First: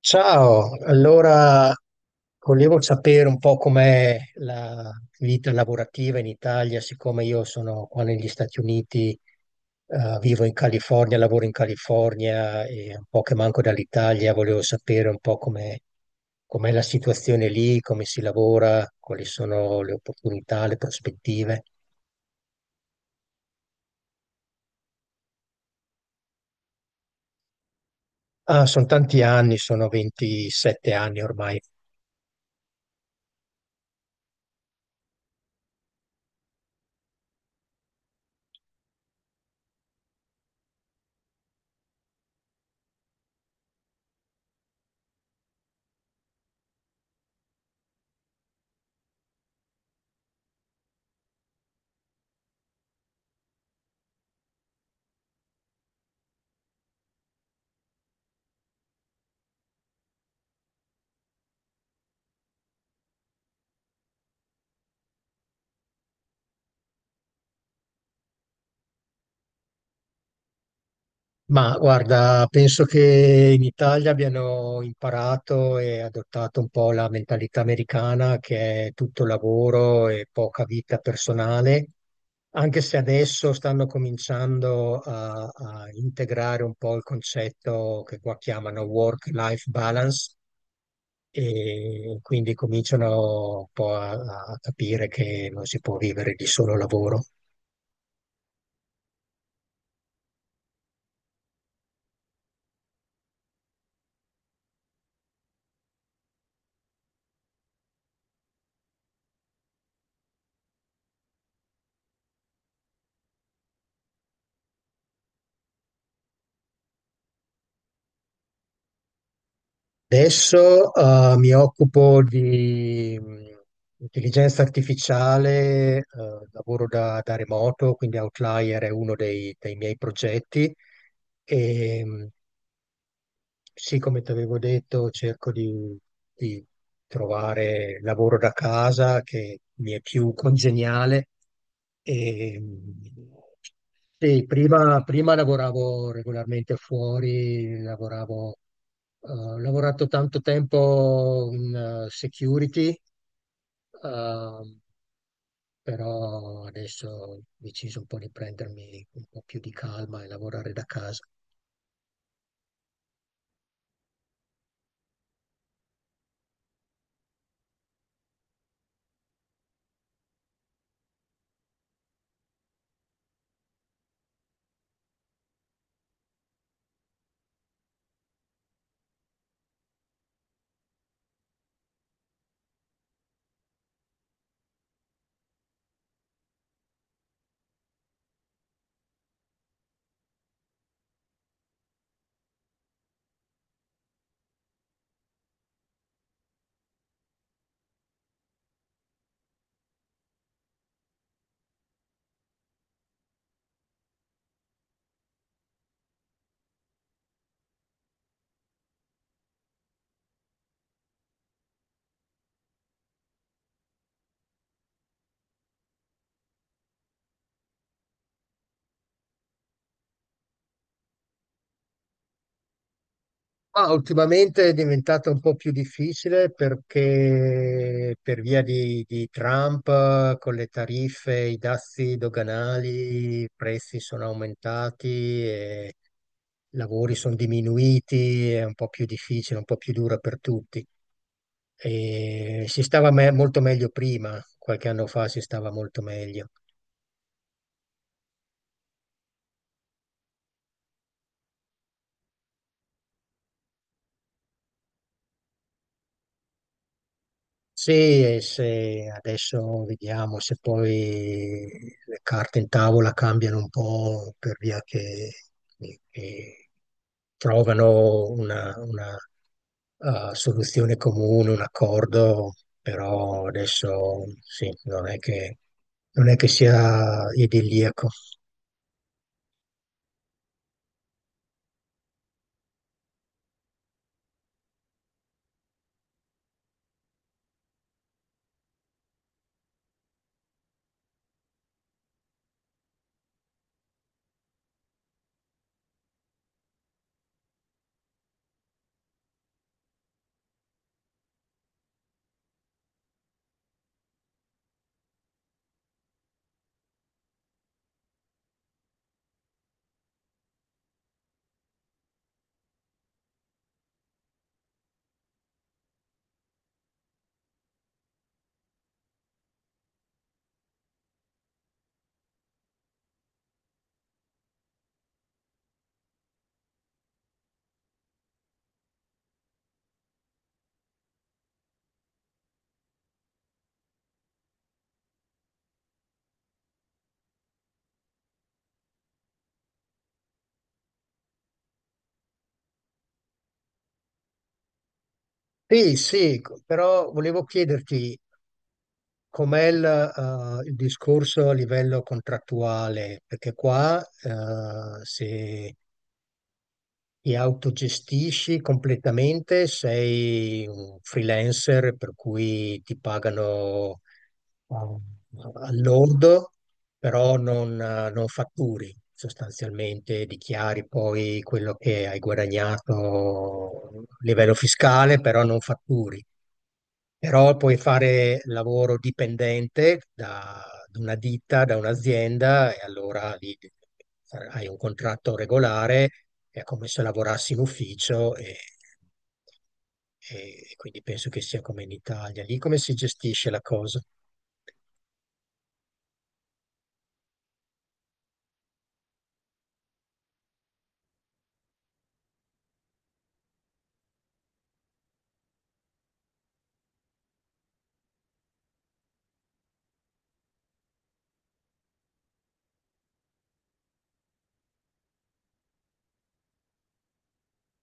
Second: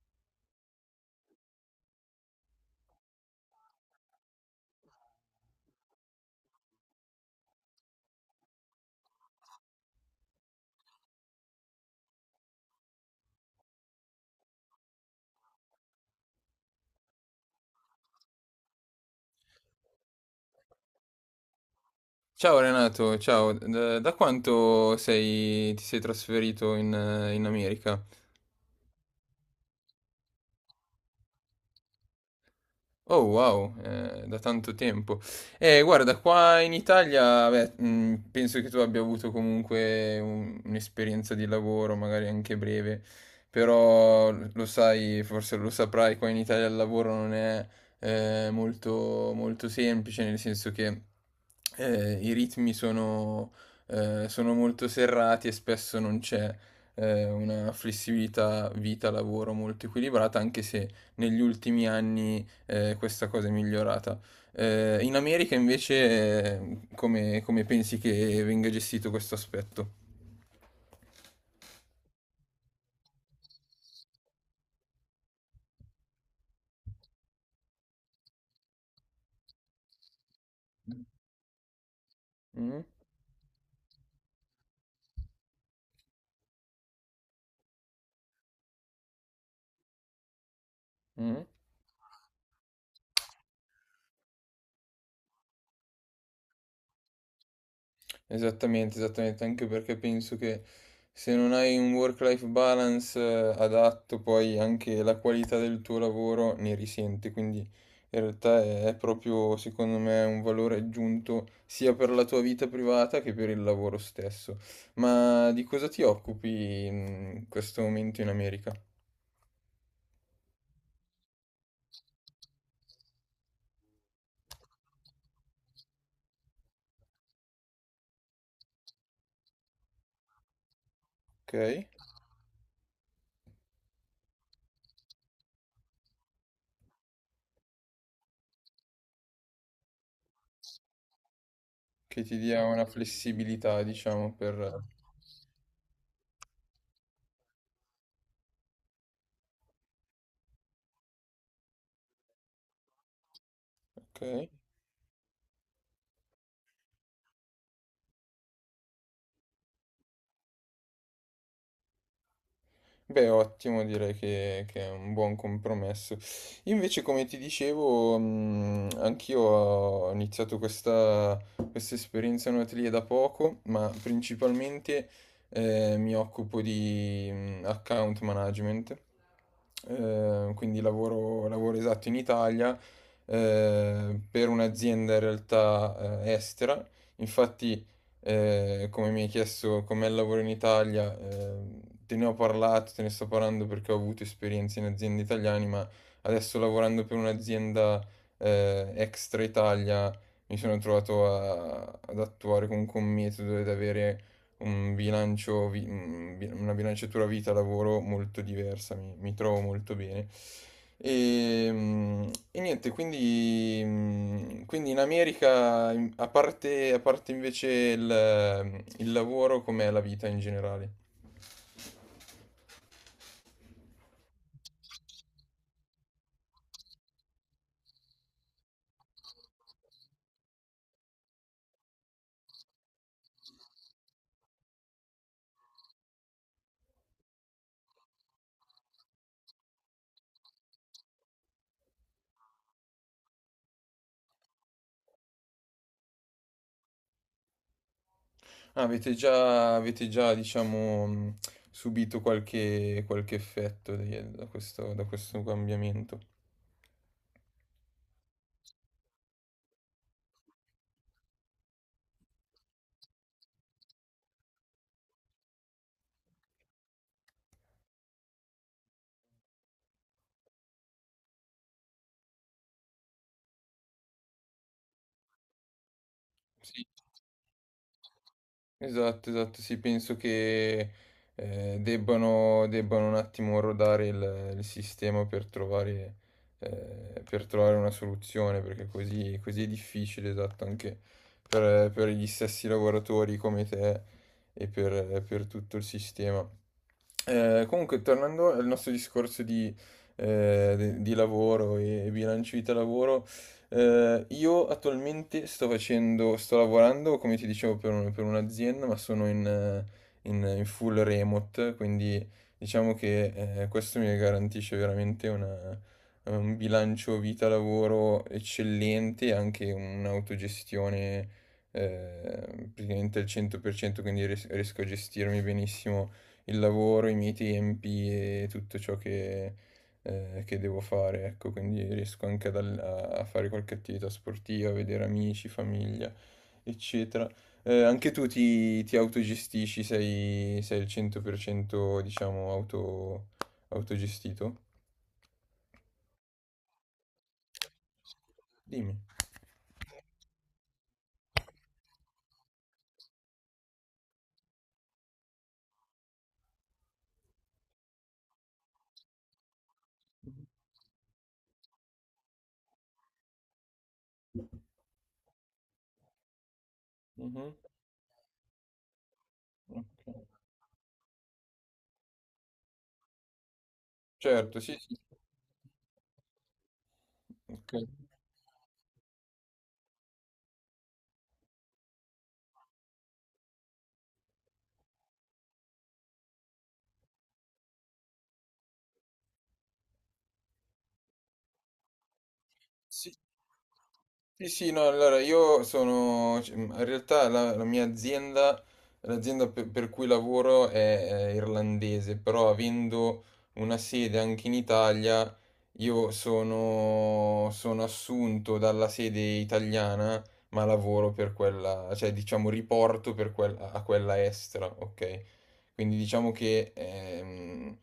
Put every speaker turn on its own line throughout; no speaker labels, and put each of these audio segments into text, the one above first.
Ciao, allora volevo sapere un po' com'è la vita lavorativa in Italia, siccome io sono qua negli Stati Uniti, vivo in California, lavoro in California e un po' che manco dall'Italia, volevo sapere un po' com'è la situazione lì, come si lavora, quali sono le opportunità, le prospettive.
Ciao Renato, ciao, da quanto ti sei trasferito in, in America?
Ah, sono tanti anni, sono 27 anni ormai.
Oh wow, da tanto tempo. Guarda, qua in Italia, beh, penso che tu abbia avuto comunque un'esperienza di lavoro, magari anche breve, però lo sai, forse lo saprai, qua in Italia il lavoro non è molto, molto semplice, nel senso che i ritmi sono, sono molto serrati e spesso non c'è una flessibilità vita-lavoro molto equilibrata, anche se negli ultimi anni questa cosa è migliorata. In America invece, come, come pensi che venga gestito questo aspetto?
Ma guarda, penso che in Italia abbiano imparato e adottato un po' la mentalità americana che è tutto lavoro e poca vita personale,
Mm?
anche se adesso stanno cominciando a integrare un po' il concetto che qua chiamano work-life balance,
Mm?
e quindi cominciano un po' a capire che non si può vivere di solo lavoro.
Esattamente, esattamente, anche perché penso che se non hai un work-life balance adatto, poi anche la qualità del tuo lavoro ne risente, quindi in realtà è proprio, secondo me, un valore aggiunto sia per la tua vita privata che per il lavoro stesso. Ma di cosa ti occupi in questo momento in America?
Adesso mi occupo di intelligenza artificiale, lavoro da remoto, quindi Outlier è uno dei miei progetti
Ok?
e sì, come ti avevo detto, cerco di trovare lavoro da casa che mi è più congeniale.
Che ti
E,
dia una
mh,
flessibilità, diciamo,
sì,
per...
prima lavoravo regolarmente fuori, lavoravo ho lavorato tanto tempo in security,
Ok?
eh, però adesso ho deciso un po' di prendermi un po' più di calma e lavorare da casa.
Beh, ottimo, direi che è un buon compromesso. Io invece, come ti dicevo, anch'io ho iniziato questa, questa esperienza in un atelier da poco, ma principalmente mi occupo di account management. Quindi lavoro, lavoro esatto in Italia per un'azienda in realtà estera. Infatti, come mi hai chiesto com'è il lavoro in Italia, te ne ho parlato, te ne sto parlando perché ho avuto esperienze in aziende italiane, ma adesso lavorando per un'azienda, extra Italia, mi sono trovato ad attuare comunque un metodo ed avere un bilancio, vi- un bi- una bilanciatura vita-lavoro molto diversa, mi trovo molto bene. E, e niente, quindi, quindi in America, a parte invece il lavoro, com'è la vita in generale?
Ma ultimamente è diventato un po' più difficile perché per via di Trump, con le tariffe, i dazi doganali, i prezzi sono aumentati e i lavori sono diminuiti, è un po' più difficile, un po' più dura per tutti. E si stava molto meglio prima, qualche anno fa si stava molto meglio.
Ah, avete già, diciamo, subito qualche, qualche da questo cambiamento?
Sì, e se adesso vediamo se poi le carte in tavola cambiano un po' per via che trovano una soluzione comune, un accordo, però adesso sì, non è che
Sì.
sia idilliaco.
Esatto, esatto, sì, penso che debbano, debbano un attimo rodare il sistema per trovare una soluzione, perché così, così è difficile, esatto, anche per gli stessi lavoratori come te e per tutto il sistema. Comunque, tornando al nostro discorso di, di lavoro e bilancio vita-lavoro, io attualmente sto facendo, sto lavorando, come ti dicevo, per per un'azienda, ma sono in, in full remote, quindi diciamo che questo mi garantisce veramente un bilancio vita-lavoro eccellente e anche un'autogestione praticamente al 100%, quindi riesco a gestirmi benissimo il lavoro, i miei tempi e tutto ciò che devo fare, ecco, quindi riesco anche ad a fare qualche attività sportiva, a vedere amici, famiglia, eccetera. Anche tu ti, ti autogestisci, sei, sei il 100%, diciamo, auto, autogestito?
Sì, sì, però volevo chiederti,
Dimmi.
com'è il discorso a livello contrattuale? Perché qua, se ti autogestisci completamente, sei un freelancer, per cui ti pagano eh, al lordo, però
Mhm,
non fatturi sostanzialmente,
ok.
dichiari poi quello che hai guadagnato a livello
Certo, sì, sì.
fiscale, però non fatturi. Però
Ok.
puoi fare lavoro dipendente da una ditta, da un'azienda, e allora lì hai un contratto regolare, è come se lavorassi in ufficio e quindi penso che sia come in Italia. Lì come si
Sì,
gestisce la cosa?
sì, sì, no, allora io sono, cioè, in realtà la, la mia azienda, l'azienda per cui lavoro è irlandese, però avendo una sede anche in Italia, io sono, sono assunto dalla sede italiana, ma lavoro per quella, cioè diciamo riporto per quella, a quella estera, ok? Quindi diciamo che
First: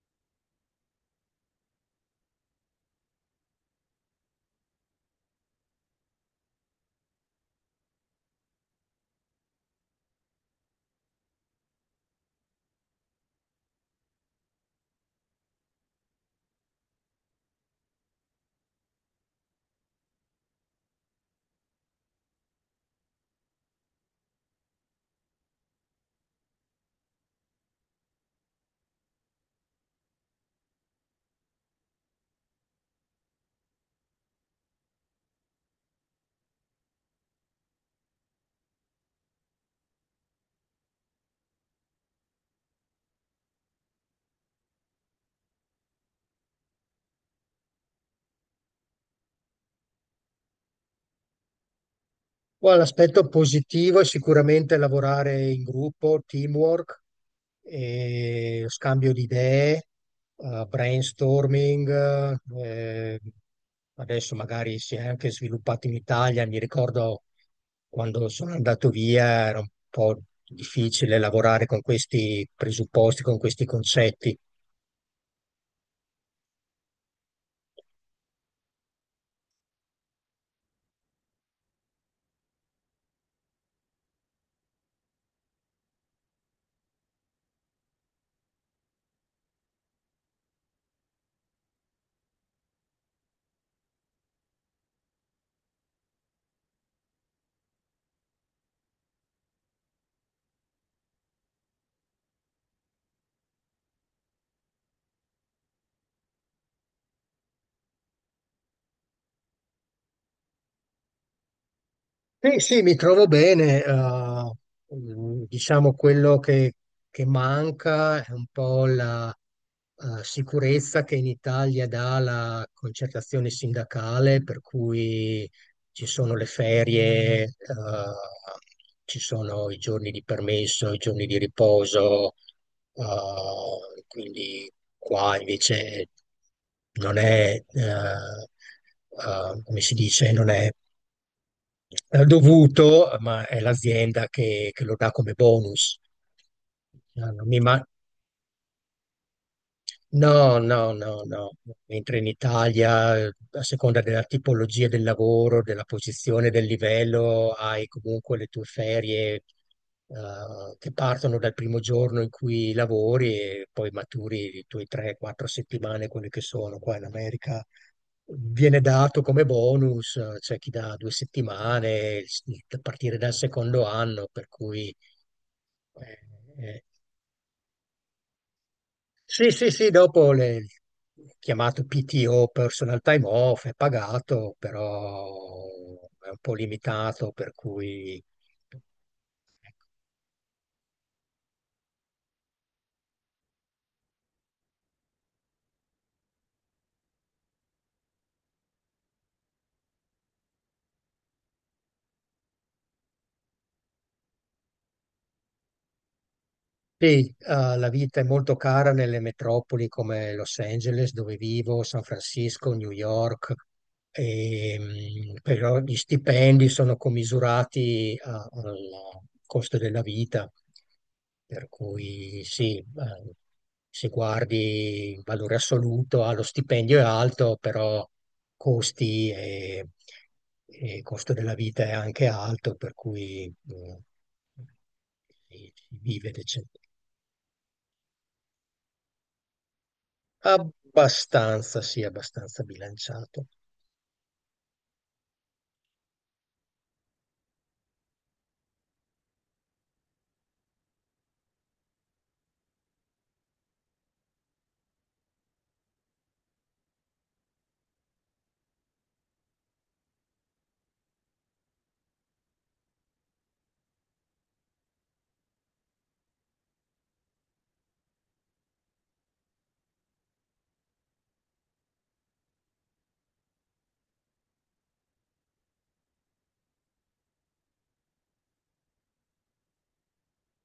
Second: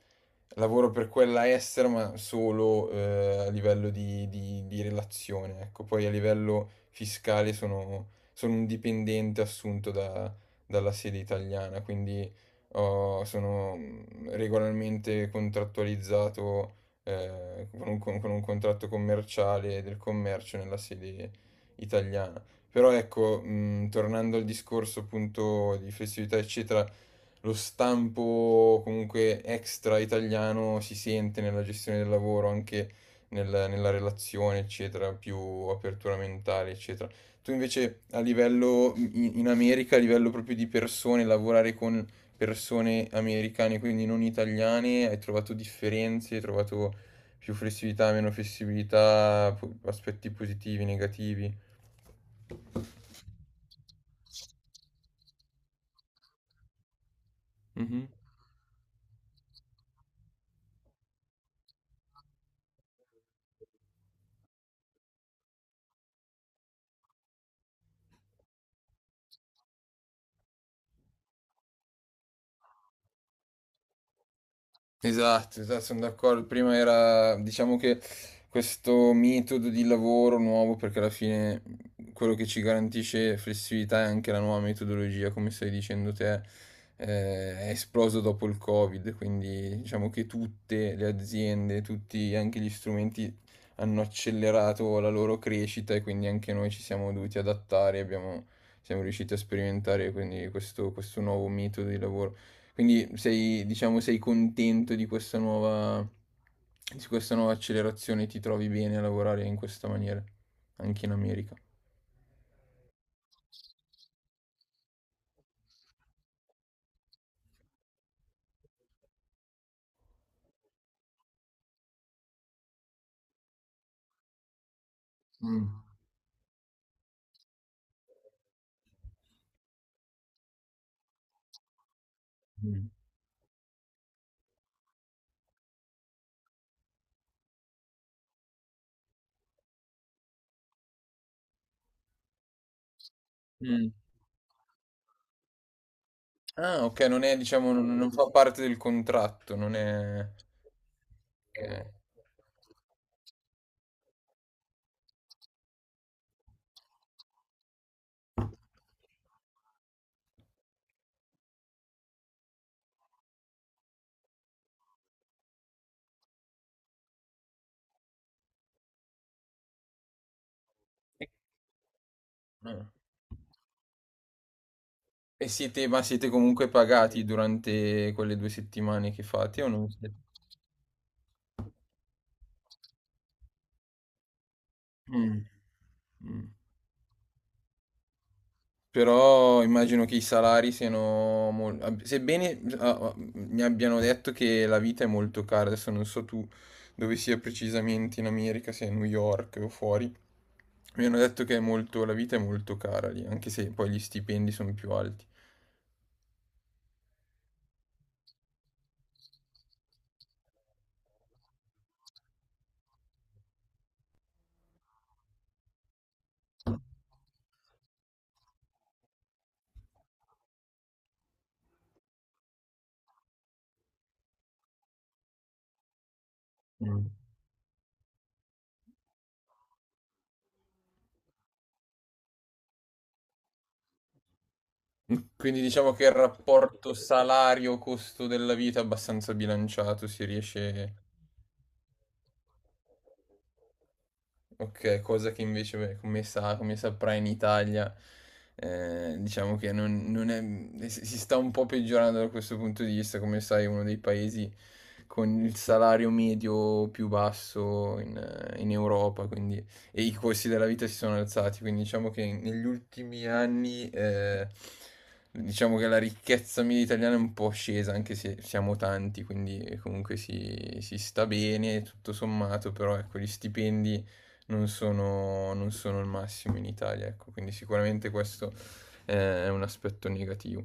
lavoro per quella estera, ma solo, a livello di di relazione, ecco. Poi a livello fiscale sono sono un dipendente assunto da dalla sede italiana, quindi ho sono, regolarmente contrattualizzato, con un con un contratto commerciale del commercio nella sede italiana. Però ecco, tornando al discorso appunto di flessibilità eccetera, lo stampo comunque extra italiano si sente nella gestione del lavoro, anche nella relazione, eccetera, più apertura mentale, eccetera. Tu invece a livello in, in America, a livello proprio di persone, lavorare con persone americane, quindi non italiane, hai trovato differenze, hai trovato più flessibilità, meno flessibilità, aspetti positivi, negativi.
Poi l'aspetto positivo è sicuramente lavorare in gruppo, teamwork,
Mhm.
e scambio di idee, brainstorming, eh, adesso magari si è anche sviluppato in Italia. Mi ricordo quando sono andato via era un po' difficile lavorare con questi presupposti, con questi concetti.
Esatto, esatto, sono d'accordo. Prima era, diciamo che questo metodo di lavoro nuovo, perché alla fine quello che ci garantisce flessibilità è anche la nuova metodologia, come stai dicendo te, eh, è esploso dopo il Covid, quindi diciamo che tutte le aziende, tutti anche gli strumenti hanno accelerato la loro crescita e quindi anche noi ci siamo dovuti adattare, abbiamo, siamo riusciti a sperimentare quindi questo nuovo metodo di lavoro. Quindi sei, diciamo, sei contento di questa nuova accelerazione, ti trovi bene a lavorare in questa maniera, anche in America.
Sì, sì, mi trovo bene. Diciamo quello che manca è un po' la sicurezza che in Italia dà la concertazione sindacale, per cui
Mm.
ci sono le ferie, ci sono i giorni di permesso, i giorni di riposo,
Mm.
quindi qua invece non è, come si dice, non è dovuto, ma è
Mm.
l'azienda che lo dà come bonus.
Ah, ok, non è,
Non mi,
diciamo,
ma-
non, non fa parte del contratto, non è...
No, no, no, no.
ok.
Mentre in Italia, a seconda della tipologia del lavoro, della posizione, del livello, hai comunque le tue ferie, che partono dal primo giorno in cui lavori e poi maturi le tue 3-4 settimane, quelle che sono. Qua in America viene dato come bonus, c'è chi dà due settimane, a
Ah.
partire dal secondo anno, per cui...
E siete, ma
eh,
siete comunque
eh,
pagati durante quelle due settimane che
Sì,
fate o
sì,
non
sì,
siete?
dopo le chiamato PTO, personal time off, è pagato,
Mm.
però è un
Mm.
po' limitato, per cui
Però immagino che i salari siano sebbene ah, ah, mi abbiano detto che la vita è molto cara, adesso non so tu dove sia precisamente in America, se a New York o fuori, mi hanno detto che è la vita è molto cara lì, anche se poi gli stipendi sono più alti.
sì, la vita è molto cara nelle metropoli come Los Angeles, dove vivo, San Francisco, New York, e, però gli stipendi sono commisurati al costo della vita, per cui sì, se guardi in valore assoluto, ah, lo stipendio è
Mm.
alto, però costi e costo della vita è anche alto, per cui
Quindi
si
diciamo
si
che il
vive decente.
rapporto salario-costo della vita è abbastanza bilanciato, si riesce.
Abbastanza, sì, abbastanza bilanciato.
Ok, cosa che invece, beh, come saprai in Italia, diciamo che non, non è, si si sta un po' peggiorando da questo punto di vista, come sai, è uno dei paesi con il salario medio più basso in, in Europa, quindi, e i costi della vita si sono alzati, quindi diciamo che negli ultimi anni, diciamo che la ricchezza media italiana è un po' scesa, anche se siamo tanti, quindi comunque si, si sta bene, tutto sommato, però ecco, gli stipendi non sono, non sono il massimo in Italia, ecco, quindi sicuramente questo è un aspetto negativo.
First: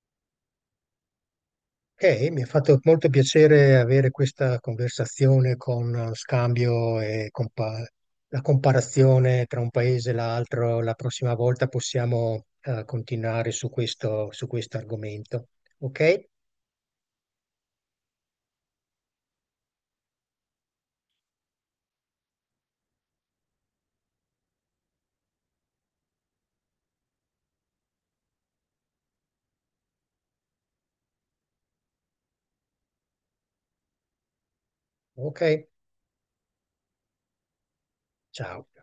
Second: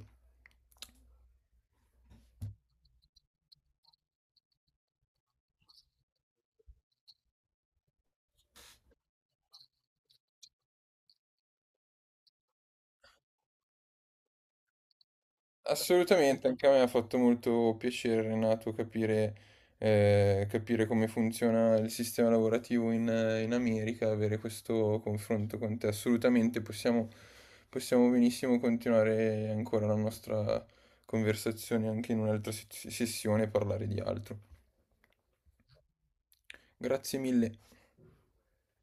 Ok, mi ha fatto molto piacere avere questa conversazione con scambio e la comparazione tra un paese e l'altro. La prossima volta possiamo continuare su questo argomento. Ok?
Assolutamente, anche a me ha fatto molto piacere, Renato, capire, capire come funziona il sistema lavorativo in, in America, avere questo confronto con te. Assolutamente, possiamo, possiamo benissimo continuare ancora la nostra conversazione anche in un'altra sessione e parlare di altro.
Ok,
Grazie mille.
ciao.